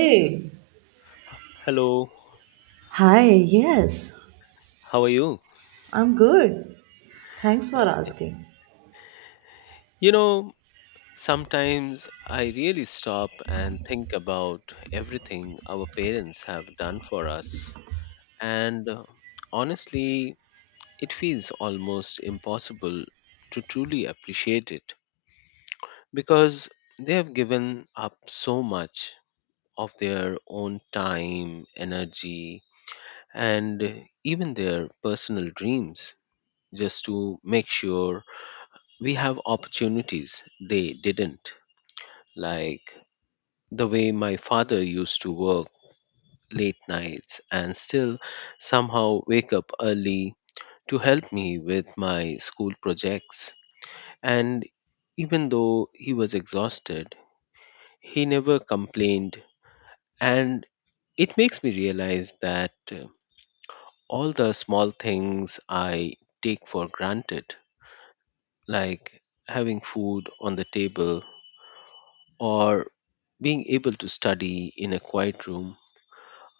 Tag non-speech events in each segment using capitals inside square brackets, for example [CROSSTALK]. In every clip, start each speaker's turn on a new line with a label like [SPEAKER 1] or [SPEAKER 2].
[SPEAKER 1] Hey,
[SPEAKER 2] Hello,
[SPEAKER 1] hi, yes,
[SPEAKER 2] how are you?
[SPEAKER 1] I'm good. Thanks for
[SPEAKER 2] Okay.
[SPEAKER 1] asking.
[SPEAKER 2] You know, sometimes I really stop and think about everything our parents have done for us. And Honestly, it feels almost impossible to truly appreciate it because they have given up so much of their own time, energy, and even their personal dreams just to make sure we have opportunities they didn't, like the way my father used to work late nights and still somehow wake up early to help me with my school projects. And even though he was exhausted, he never complained. And it makes me realize that all the small things I take for granted, like having food on the table or being able to study in a quiet room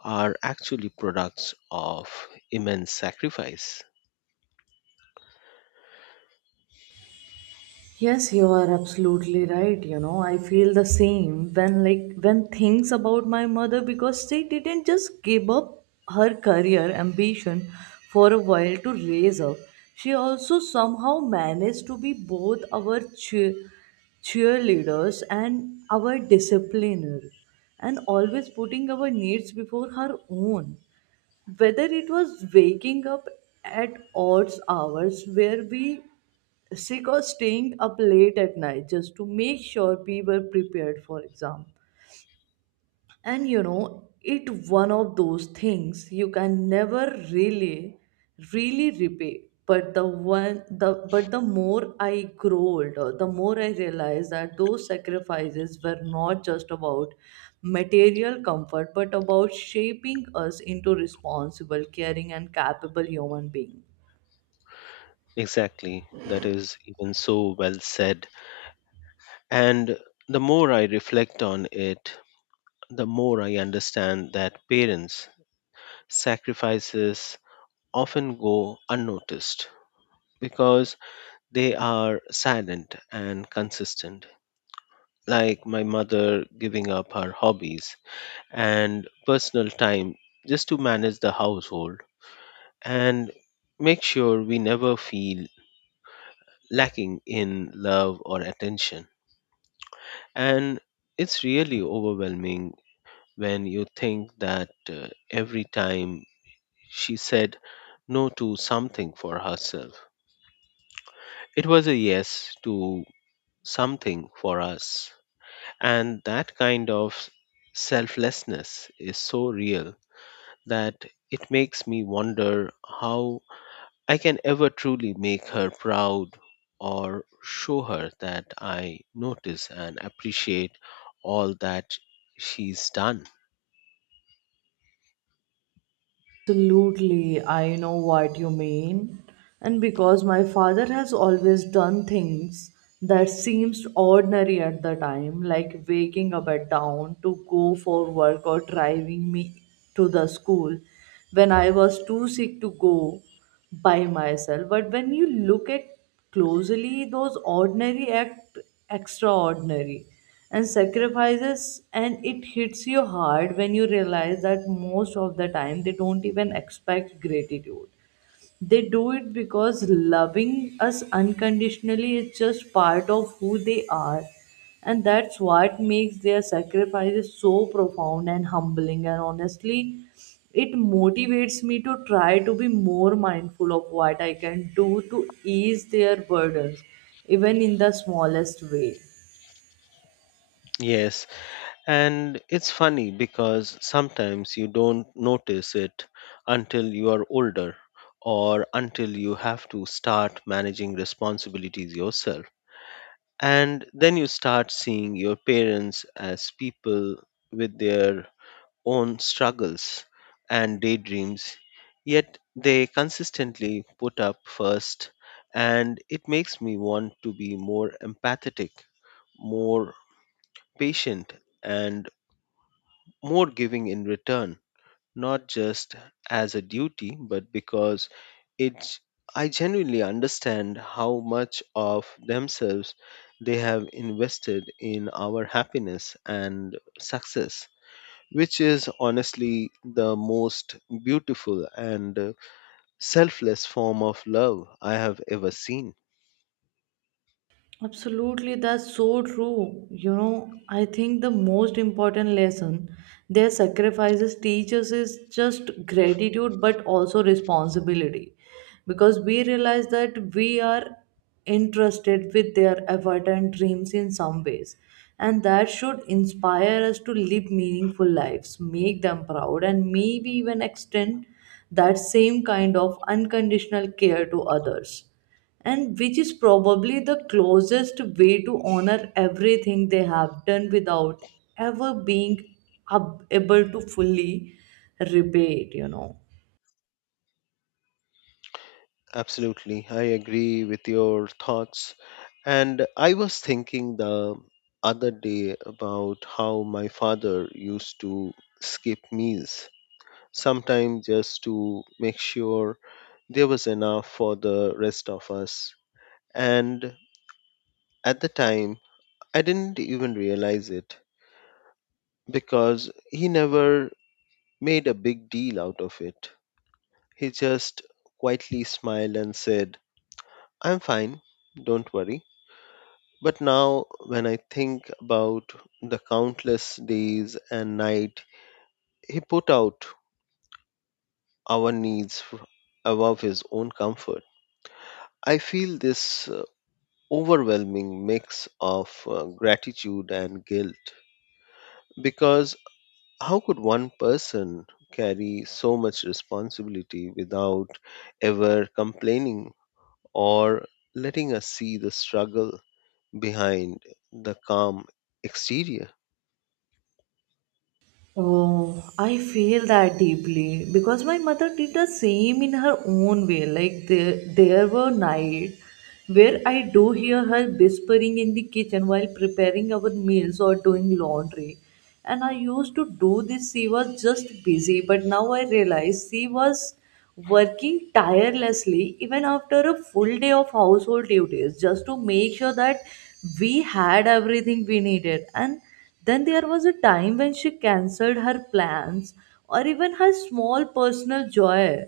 [SPEAKER 2] are actually products of immense sacrifice.
[SPEAKER 1] Yes, you are absolutely right. You know, I feel the same when, like, when things about my mother because she didn't just give up her career ambition for a while to raise up. She also somehow managed to be both our cheerleaders and our discipliner, and always putting our needs before her own. Whether it was waking up at odd hours where we sick or staying up late at night just to make sure we were prepared for exam. And you know it one of those things you can never really repay. But the one the but the more I grow older, the more I realize that those sacrifices were not just about material comfort but about shaping us into responsible, caring and capable human beings.
[SPEAKER 2] Exactly, that is even so well said. And the more I reflect on it, the more I understand that parents' sacrifices often go unnoticed because they are silent and consistent. Like my mother giving up her hobbies and personal time just to manage the household and make sure we never feel lacking in love or attention. And it's really overwhelming when you think that every time she said no to something for herself, it was a yes to something for us. And that kind of selflessness is so real that it makes me wonder how I can ever truly make her proud or show her that I notice and appreciate all that she's done.
[SPEAKER 1] Absolutely, I know what you mean. And because my father has always done things that seems ordinary at the time, like waking up at dawn to go for work or driving me to the school when I was too sick to go by myself. But when you look at closely, those ordinary act extraordinary and sacrifices, and it hits you hard when you realize that most of the time they don't even expect gratitude. They do it because loving us unconditionally is just part of who they are, and that's what makes their sacrifices so profound and humbling. And honestly, it motivates me to try to be more mindful of what I can do to ease their burdens, even in the smallest way.
[SPEAKER 2] Yes, and it's funny because sometimes you don't notice it until you are older or until you have to start managing responsibilities yourself. And then you start seeing your parents as people with their own struggles and daydreams, yet they consistently put up first, and it makes me want to be more empathetic, more patient, and more giving in return, not just as a duty, but because it I genuinely understand how much of themselves they have invested in our happiness and success, which is honestly the most beautiful and selfless form of love I have ever seen.
[SPEAKER 1] Absolutely, that's so true. You know, I think the most important lesson their sacrifices teach us is just gratitude but also responsibility, because we realize that we are interested with their effort and dreams in some ways, and that should inspire us to live meaningful lives, make them proud, and maybe even extend that same kind of unconditional care to others, and which is probably the closest way to honor everything they have done without ever being able to fully repay it, you know.
[SPEAKER 2] Absolutely, I agree with your thoughts. And I was thinking the other day about how my father used to skip meals, sometimes just to make sure there was enough for the rest of us. And at the time, I didn't even realize it because he never made a big deal out of it. He just quietly smiled and said, I'm fine, don't worry. But now, when I think about the countless days and night he put out our needs above his own comfort, I feel this overwhelming mix of gratitude and guilt. Because how could one person carry so much responsibility without ever complaining or letting us see the struggle behind the calm exterior.
[SPEAKER 1] Oh, I feel that deeply because my mother did the same in her own way. Like there were nights where I do hear her whispering in the kitchen while preparing our meals or doing laundry. And I used to do this. She was just busy, but now I realize she was working tirelessly even after a full day of household duties just to make sure that we had everything we needed. And then there was a time when she cancelled her plans or even her small personal joy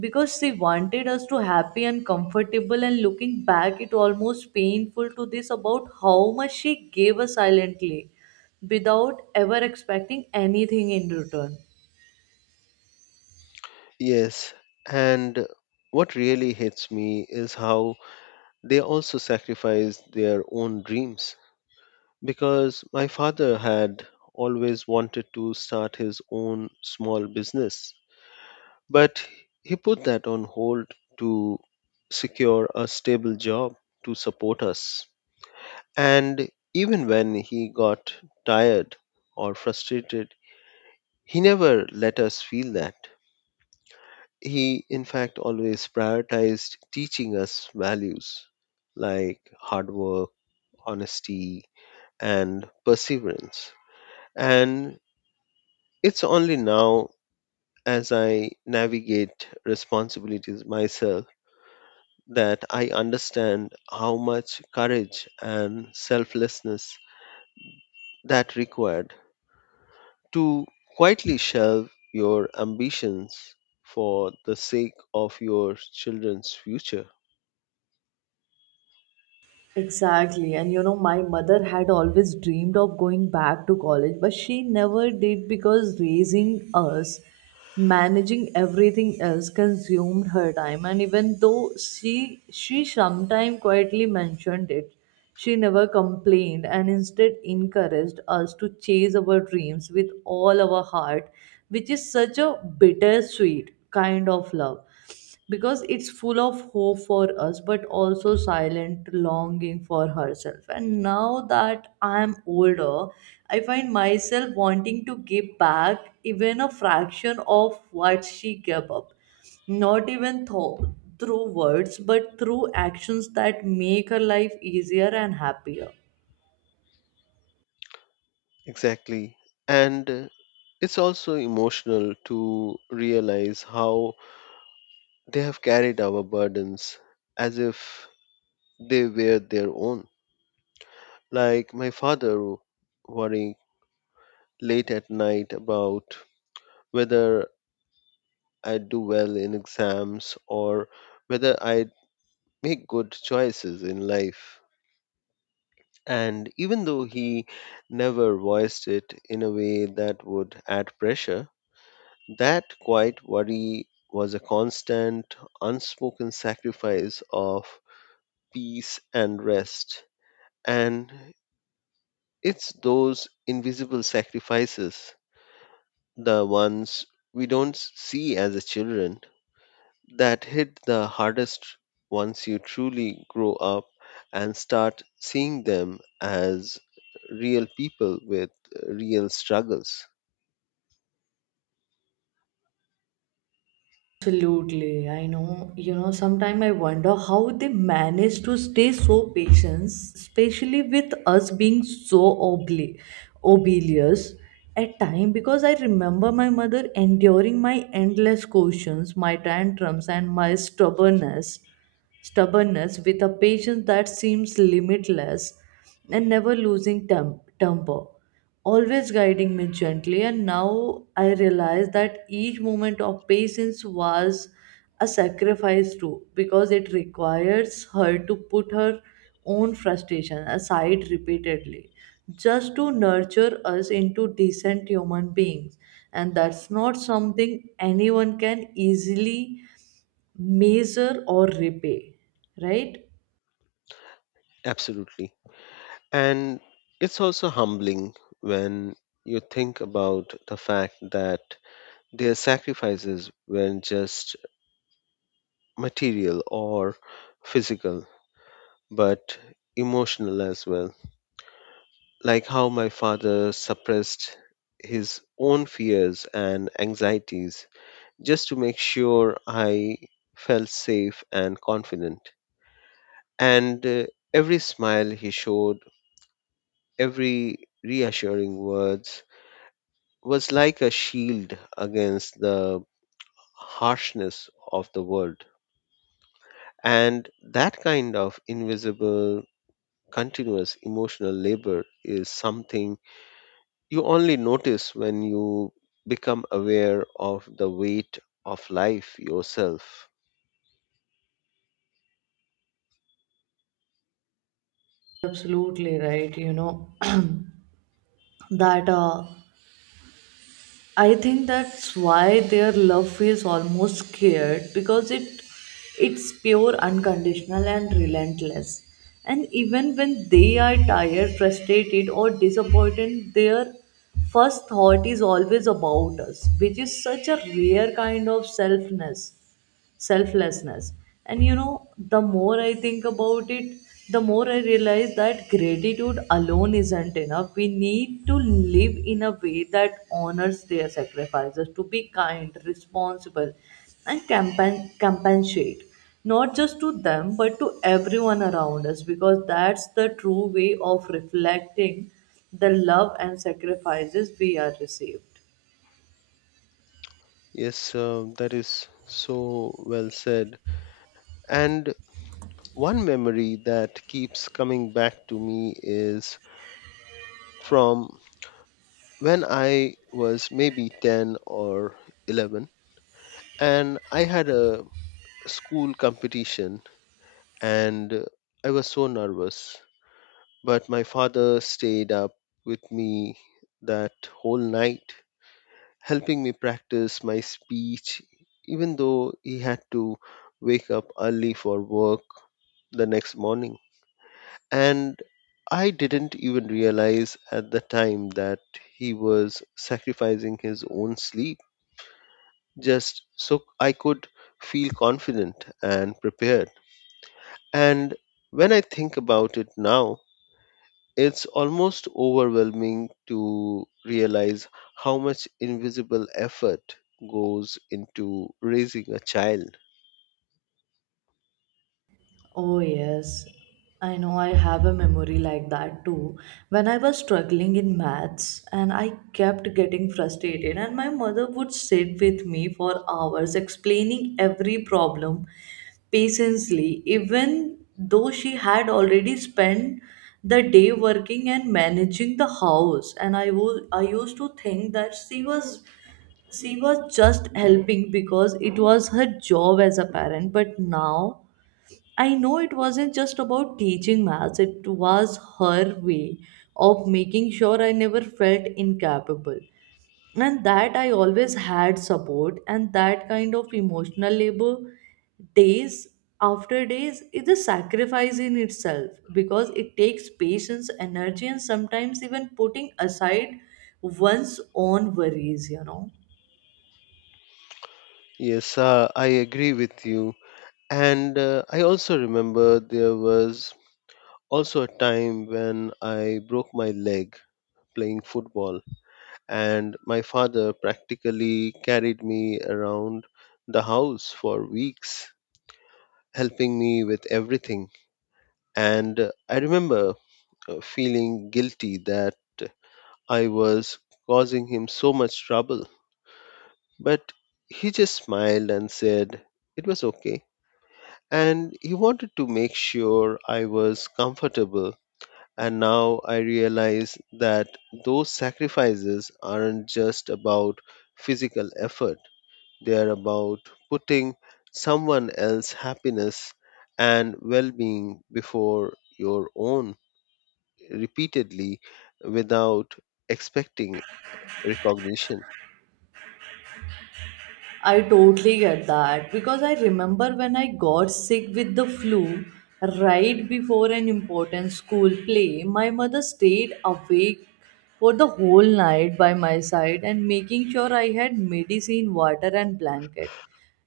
[SPEAKER 1] because she wanted us to happy and comfortable. And looking back, it almost painful to this about how much she gave us silently without ever expecting anything in return.
[SPEAKER 2] Yes, and what really hits me is how they also sacrifice their own dreams. Because my father had always wanted to start his own small business, but he put that on hold to secure a stable job to support us. And even when he got tired or frustrated, he never let us feel that. He, in fact, always prioritized teaching us values like hard work, honesty, and perseverance. And it's only now, as I navigate responsibilities myself, that I understand how much courage and selflessness that required to quietly shelve your ambitions for the sake of your children's future.
[SPEAKER 1] Exactly. And you know, my mother had always dreamed of going back to college, but she never did because raising us, managing everything else consumed her time. And even though she sometimes quietly mentioned it, she never complained and instead encouraged us to chase our dreams with all our heart, which is such a bittersweet kind of love because it's full of hope for us but also silent longing for herself. And now that I'm older, I find myself wanting to give back even a fraction of what she gave up, not even through words but through actions that make her life easier and happier.
[SPEAKER 2] Exactly. And It's also emotional to realize how they have carried our burdens as if they were their own. Like my father worrying late at night about whether I do well in exams or whether I make good choices in life. And even though he never voiced it in a way that would add pressure, that quiet worry was a constant, unspoken sacrifice of peace and rest. And it's those invisible sacrifices, the ones we don't see as a children, that hit the hardest once you truly grow up and start seeing them as real people with real struggles.
[SPEAKER 1] Absolutely. I know, you know, sometimes I wonder how they manage to stay so patient, especially with us being so obli- obelious at time, because I remember my mother enduring my endless questions, my tantrums and my stubbornness with a patience that seems limitless, and never losing temper, always guiding me gently. And now I realize that each moment of patience was a sacrifice too, because it requires her to put her own frustration aside repeatedly just to nurture us into decent human beings, and that's not something anyone can easily measure or repay, right?
[SPEAKER 2] Absolutely. And it's also humbling when you think about the fact that their sacrifices weren't just material or physical, but emotional as well. Like how my father suppressed his own fears and anxieties just to make sure I felt safe and confident. And Every smile he showed, every reassuring words, was like a shield against the harshness of the world. And that kind of invisible, continuous emotional labor is something you only notice when you become aware of the weight of life yourself.
[SPEAKER 1] Absolutely right, you know. [CLEARS THROAT] that I think that's why their love feels almost scared because it's pure, unconditional and relentless. And even when they are tired, frustrated or disappointed, their first thought is always about us, which is such a rare kind of selfness selflessness. And you know, the more I think about it, the more I realize that gratitude alone isn't enough. We need to live in a way that honors their sacrifices, to be kind, responsible and compensate, not just to them but to everyone around us, because that's the true way of reflecting the love and sacrifices we are received.
[SPEAKER 2] Yes, that is so well said. And one memory that keeps coming back to me is from when I was maybe 10 or 11, and I had a school competition, and I was so nervous. But my father stayed up with me that whole night, helping me practice my speech, even though he had to wake up early for work the next morning. And I didn't even realize at the time that he was sacrificing his own sleep just so I could feel confident and prepared. And when I think about it now, it's almost overwhelming to realize how much invisible effort goes into raising a child.
[SPEAKER 1] Oh, yes. I know I have a memory like that too. When I was struggling in maths and I kept getting frustrated, and my mother would sit with me for hours explaining every problem patiently, even though she had already spent the day working and managing the house. And I was I used to think that she was just helping because it was her job as a parent, but now I know it wasn't just about teaching maths, it was her way of making sure I never felt incapable. And that I always had support, and that kind of emotional labor, days after days, is a sacrifice in itself because it takes patience, energy, and sometimes even putting aside one's own worries, you know.
[SPEAKER 2] Yes, I agree with you. And I also remember there was also a time when I broke my leg playing football, and my father practically carried me around the house for weeks, helping me with everything. And I remember feeling guilty that I was causing him so much trouble. But he just smiled and said it was okay. And he wanted to make sure I was comfortable. And now I realize that those sacrifices aren't just about physical effort, they are about putting someone else's happiness and well being before your own repeatedly without expecting recognition.
[SPEAKER 1] I totally get that because I remember when I got sick with the flu right before an important school play, my mother stayed awake for the whole night by my side and making sure I had medicine, water, and blanket.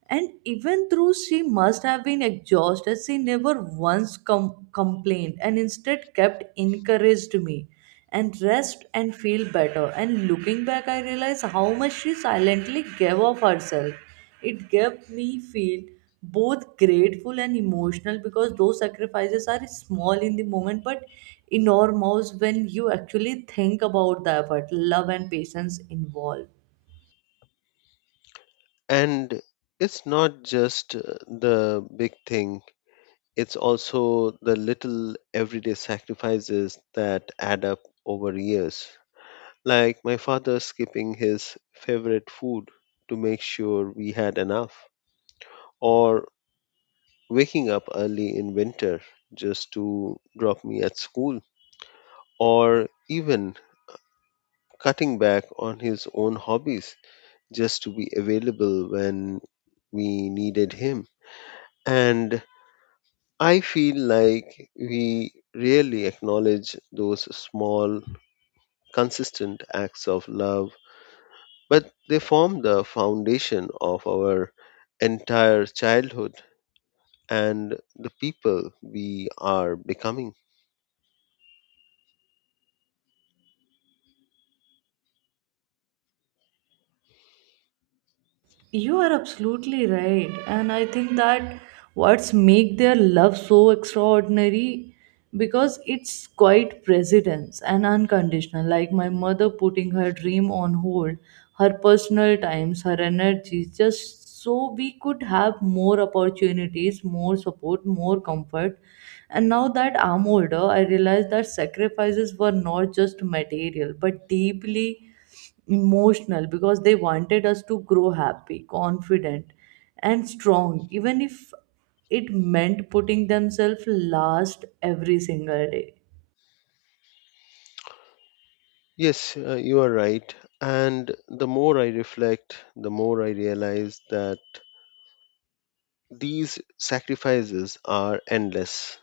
[SPEAKER 1] And even though she must have been exhausted, she never once complained and instead kept encouraged me and rest and feel better. And looking back, I realized how much she silently gave of herself. It gave me feel both grateful and emotional because those sacrifices are small in the moment but enormous when you actually think about the effort, love, and patience involved.
[SPEAKER 2] And it's not just the big thing, it's also the little everyday sacrifices that add up over years. Like my father skipping his favorite food to make sure we had enough, or waking up early in winter just to drop me at school, or even cutting back on his own hobbies just to be available when we needed him. And I feel like we really acknowledge those small, consistent acts of love, but they form the foundation of our entire childhood and the people we are becoming.
[SPEAKER 1] You are absolutely right. And I think that what's make their love so extraordinary because it's quite precedence and unconditional. Like my mother putting her dream on hold, her personal times, her energy, just so we could have more opportunities, more support, more comfort. And now that I'm older, I realize that sacrifices were not just material, but deeply emotional because they wanted us to grow happy, confident, and strong, even if it meant putting themselves last every single day.
[SPEAKER 2] Yes, you are right. And the more I reflect, the more I realize that these sacrifices are endless,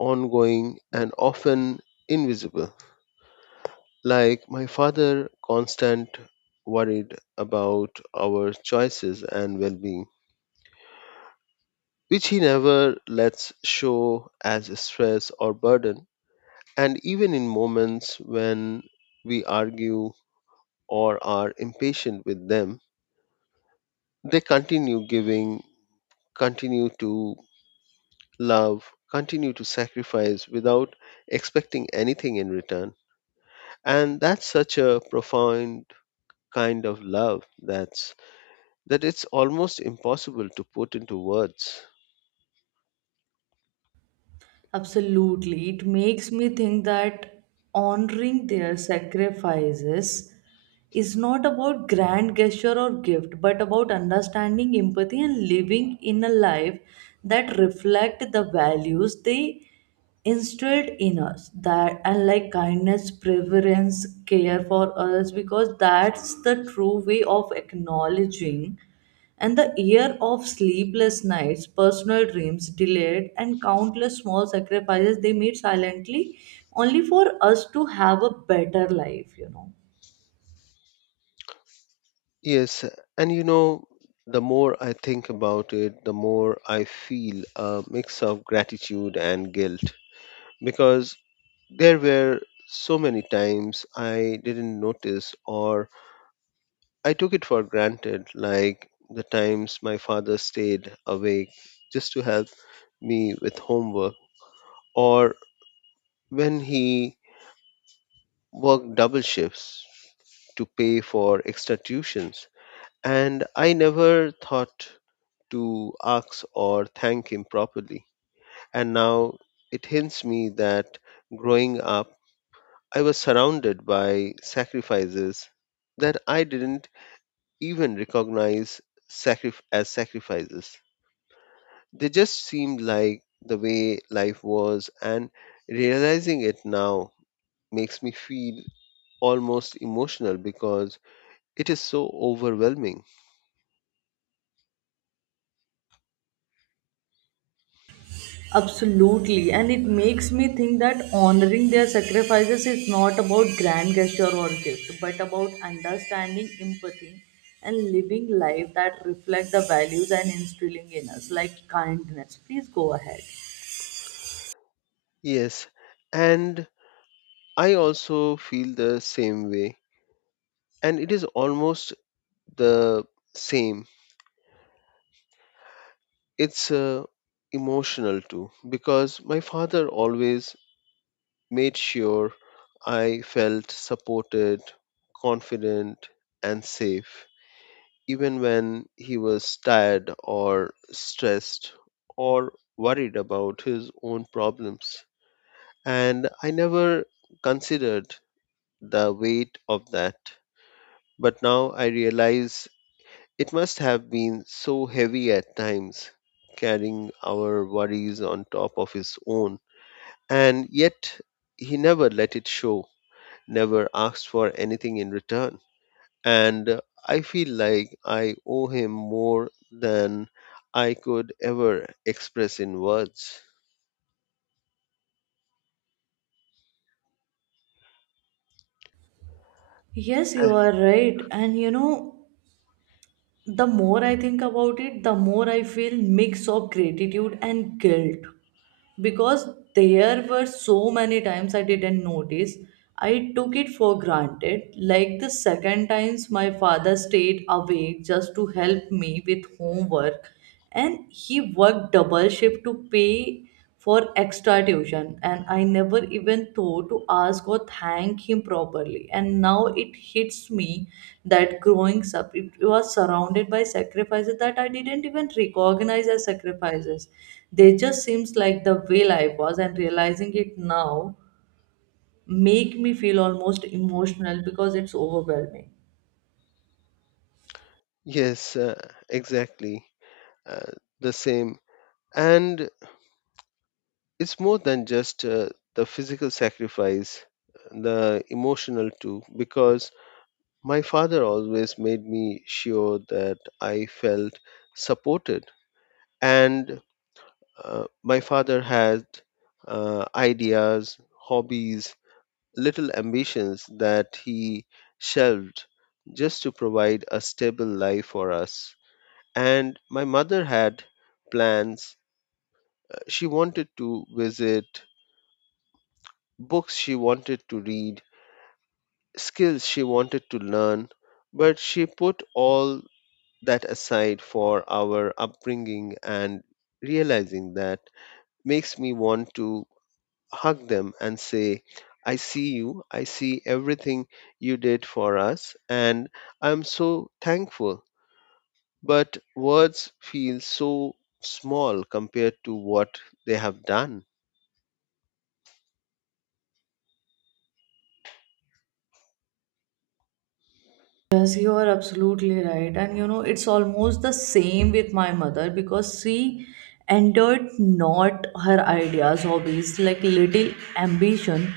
[SPEAKER 2] ongoing, and often invisible. Like my father, constant worried about our choices and well being, which he never lets show as stress or burden. And even in moments when we argue or are impatient with them, they continue giving, continue to love, continue to sacrifice without expecting anything in return. And that's such a profound kind of love that it's almost impossible to put into words.
[SPEAKER 1] Absolutely. It makes me think that honoring their sacrifices is not about grand gesture or gift, but about understanding empathy and living in a life that reflect the values they instilled in us, that unlike kindness preference, care for others, because that's the true way of acknowledging and the year of sleepless nights, personal dreams delayed and countless small sacrifices they made silently only for us to have a better life, you know.
[SPEAKER 2] Yes, and you know, the more I think about it, the more I feel a mix of gratitude and guilt because there were so many times I didn't notice or I took it for granted, like the times my father stayed awake just to help me with homework, or when he worked double shifts to pay for extra tuitions. And I never thought to ask or thank him properly. And now it hints me that growing up, I was surrounded by sacrifices that I didn't even recognize as sacrifices. They just seemed like the way life was, and realizing it now makes me feel almost emotional because it is so overwhelming.
[SPEAKER 1] Absolutely, and it makes me think that honoring their sacrifices is not about grand gesture or gift, but about understanding, empathy, and living life that reflect the values and instilling in us, like kindness. Please go ahead.
[SPEAKER 2] Yes, and I also feel the same way, and it is almost the same. It's emotional too because my father always made sure I felt supported, confident, and safe, even when he was tired or stressed or worried about his own problems. And I never considered the weight of that, but now I realize it must have been so heavy at times, carrying our worries on top of his own. And yet, he never let it show, never asked for anything in return. And I feel like I owe him more than I could ever express in words.
[SPEAKER 1] Yes, you
[SPEAKER 2] Uh,
[SPEAKER 1] are right. And you know, the more I think about it, the more I feel mix of gratitude and guilt, because there were so many times I didn't notice. I took it for granted. Like the second times my father stayed awake just to help me with homework, and he worked double shift to pay for extra tuition, and I never even thought to ask or thank him properly. And now it hits me that growing up it was surrounded by sacrifices that I didn't even recognize as sacrifices. They just seems like the way life was, and realizing it now make me feel almost emotional because it's overwhelming.
[SPEAKER 2] Yes, exactly. Uh, the same. And it's more than just the physical sacrifice, the emotional too, because my father always made me sure that I felt supported, and my father had ideas, hobbies, little ambitions that he shelved just to provide a stable life for us. And my mother had plans. She wanted to visit, books she wanted to read, skills she wanted to learn, but she put all that aside for our upbringing. And realizing that makes me want to hug them and say, I see you, I see everything you did for us, and I'm so thankful. But words feel so small compared to what they have done.
[SPEAKER 1] Yes, you are absolutely right. And you know, it's almost the same with my mother because she entered not her ideas, hobbies, like little ambition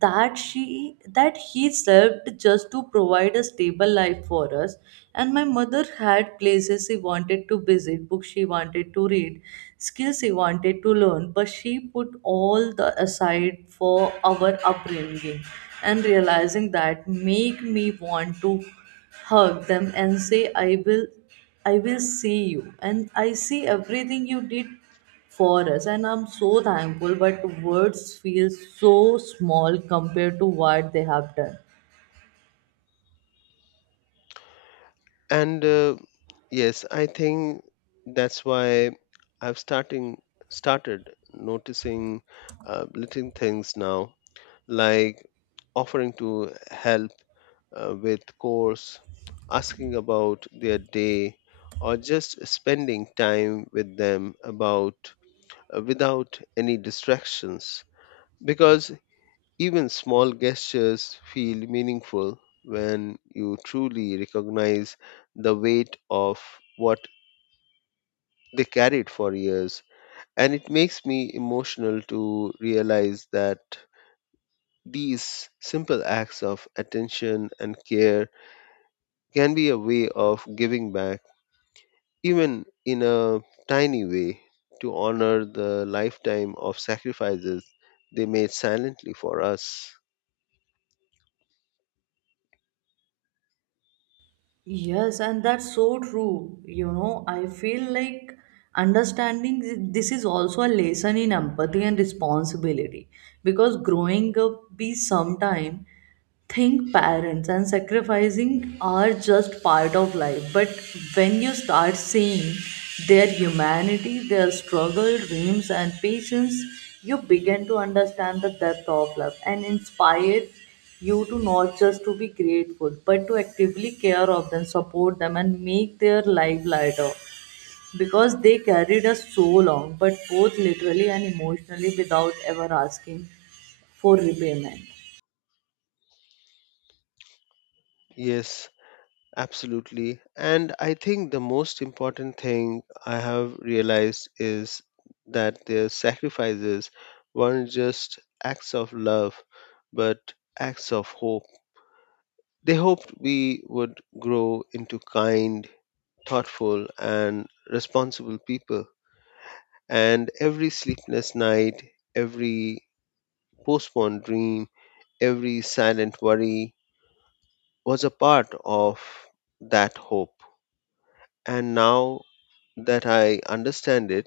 [SPEAKER 1] that she that he served just to provide a stable life for us. And my mother had places she wanted to visit, books she wanted to read, skills she wanted to learn, but she put all the aside for our upbringing. And realizing that make me want to hug them and say, I will see you, and I see everything you did for us, and I'm so thankful, but words feel so small compared to what they have done.
[SPEAKER 2] And Yes, I think that's why I've starting started noticing little things now, like offering to help with course, asking about their day, or just spending time with them about without any distractions. Because even small gestures feel meaningful when you truly recognize the weight of what they carried for years. And it makes me emotional to realize that these simple acts of attention and care can be a way of giving back, even in a tiny way, to honor the lifetime of sacrifices they made silently for us.
[SPEAKER 1] Yes, and that's so true. You know, I feel like understanding this is also a lesson in empathy and responsibility, because growing up, we sometime think parents and sacrificing are just part of life. But when you start seeing their humanity, their struggle, dreams, and patience, you begin to understand the depth of love, and inspire you to not just to be grateful but to actively care of them, support them, and make their life lighter, because they carried us so long, but both literally and emotionally, without ever asking for repayment.
[SPEAKER 2] Yes, absolutely. And I think the most important thing I have realized is that their sacrifices weren't just acts of love, but acts of hope. They hoped we would grow into kind, thoughtful, and responsible people. And every sleepless night, every postponed dream, every silent worry was a part of that hope. And now that I understand it,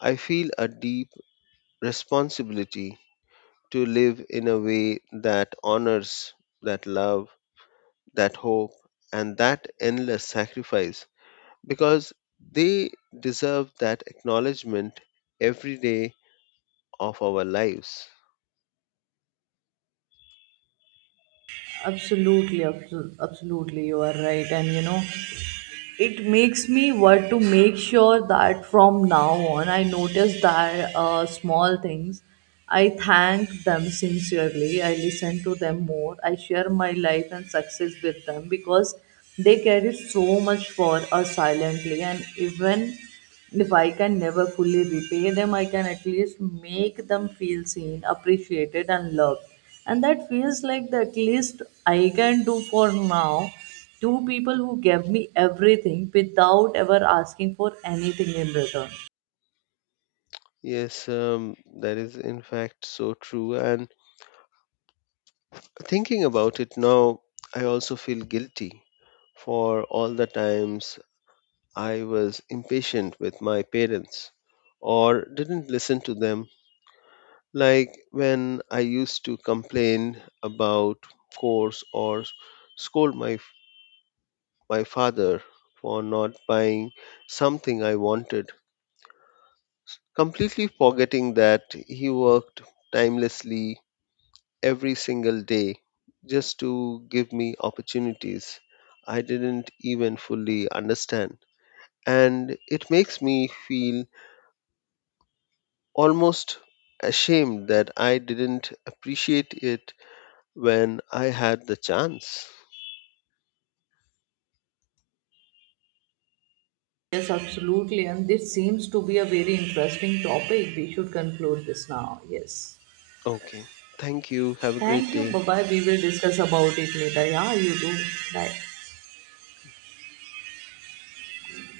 [SPEAKER 2] I feel a deep responsibility to live in a way that honors that love, that hope, and that endless sacrifice because they deserve that acknowledgement every day of our lives.
[SPEAKER 1] Absolutely, you are right. And you know, it makes me want to make sure that from now on I notice that small things. I thank them sincerely. I listen to them more. I share my life and success with them, because they carry so much for us silently. And even if I can never fully repay them, I can at least make them feel seen, appreciated, and loved. And that feels like the at least I can do for now. Two people who gave me everything without ever asking for anything in return.
[SPEAKER 2] Yes, that is in fact so true. And thinking about it now, I also feel guilty for all the times I was impatient with my parents or didn't listen to them. Like when I used to complain about course or scold my father for not buying something I wanted, completely forgetting that he worked timelessly every single day just to give me opportunities I didn't even fully understand. And it makes me feel almost ashamed that I didn't appreciate it when I had the chance.
[SPEAKER 1] Yes, absolutely. And this seems to be a very interesting topic. We should conclude this now. Yes.
[SPEAKER 2] Okay, thank you. Have a great
[SPEAKER 1] Thank you. Bye
[SPEAKER 2] day.
[SPEAKER 1] bye. We will discuss about it later. Yeah, you do. Bye.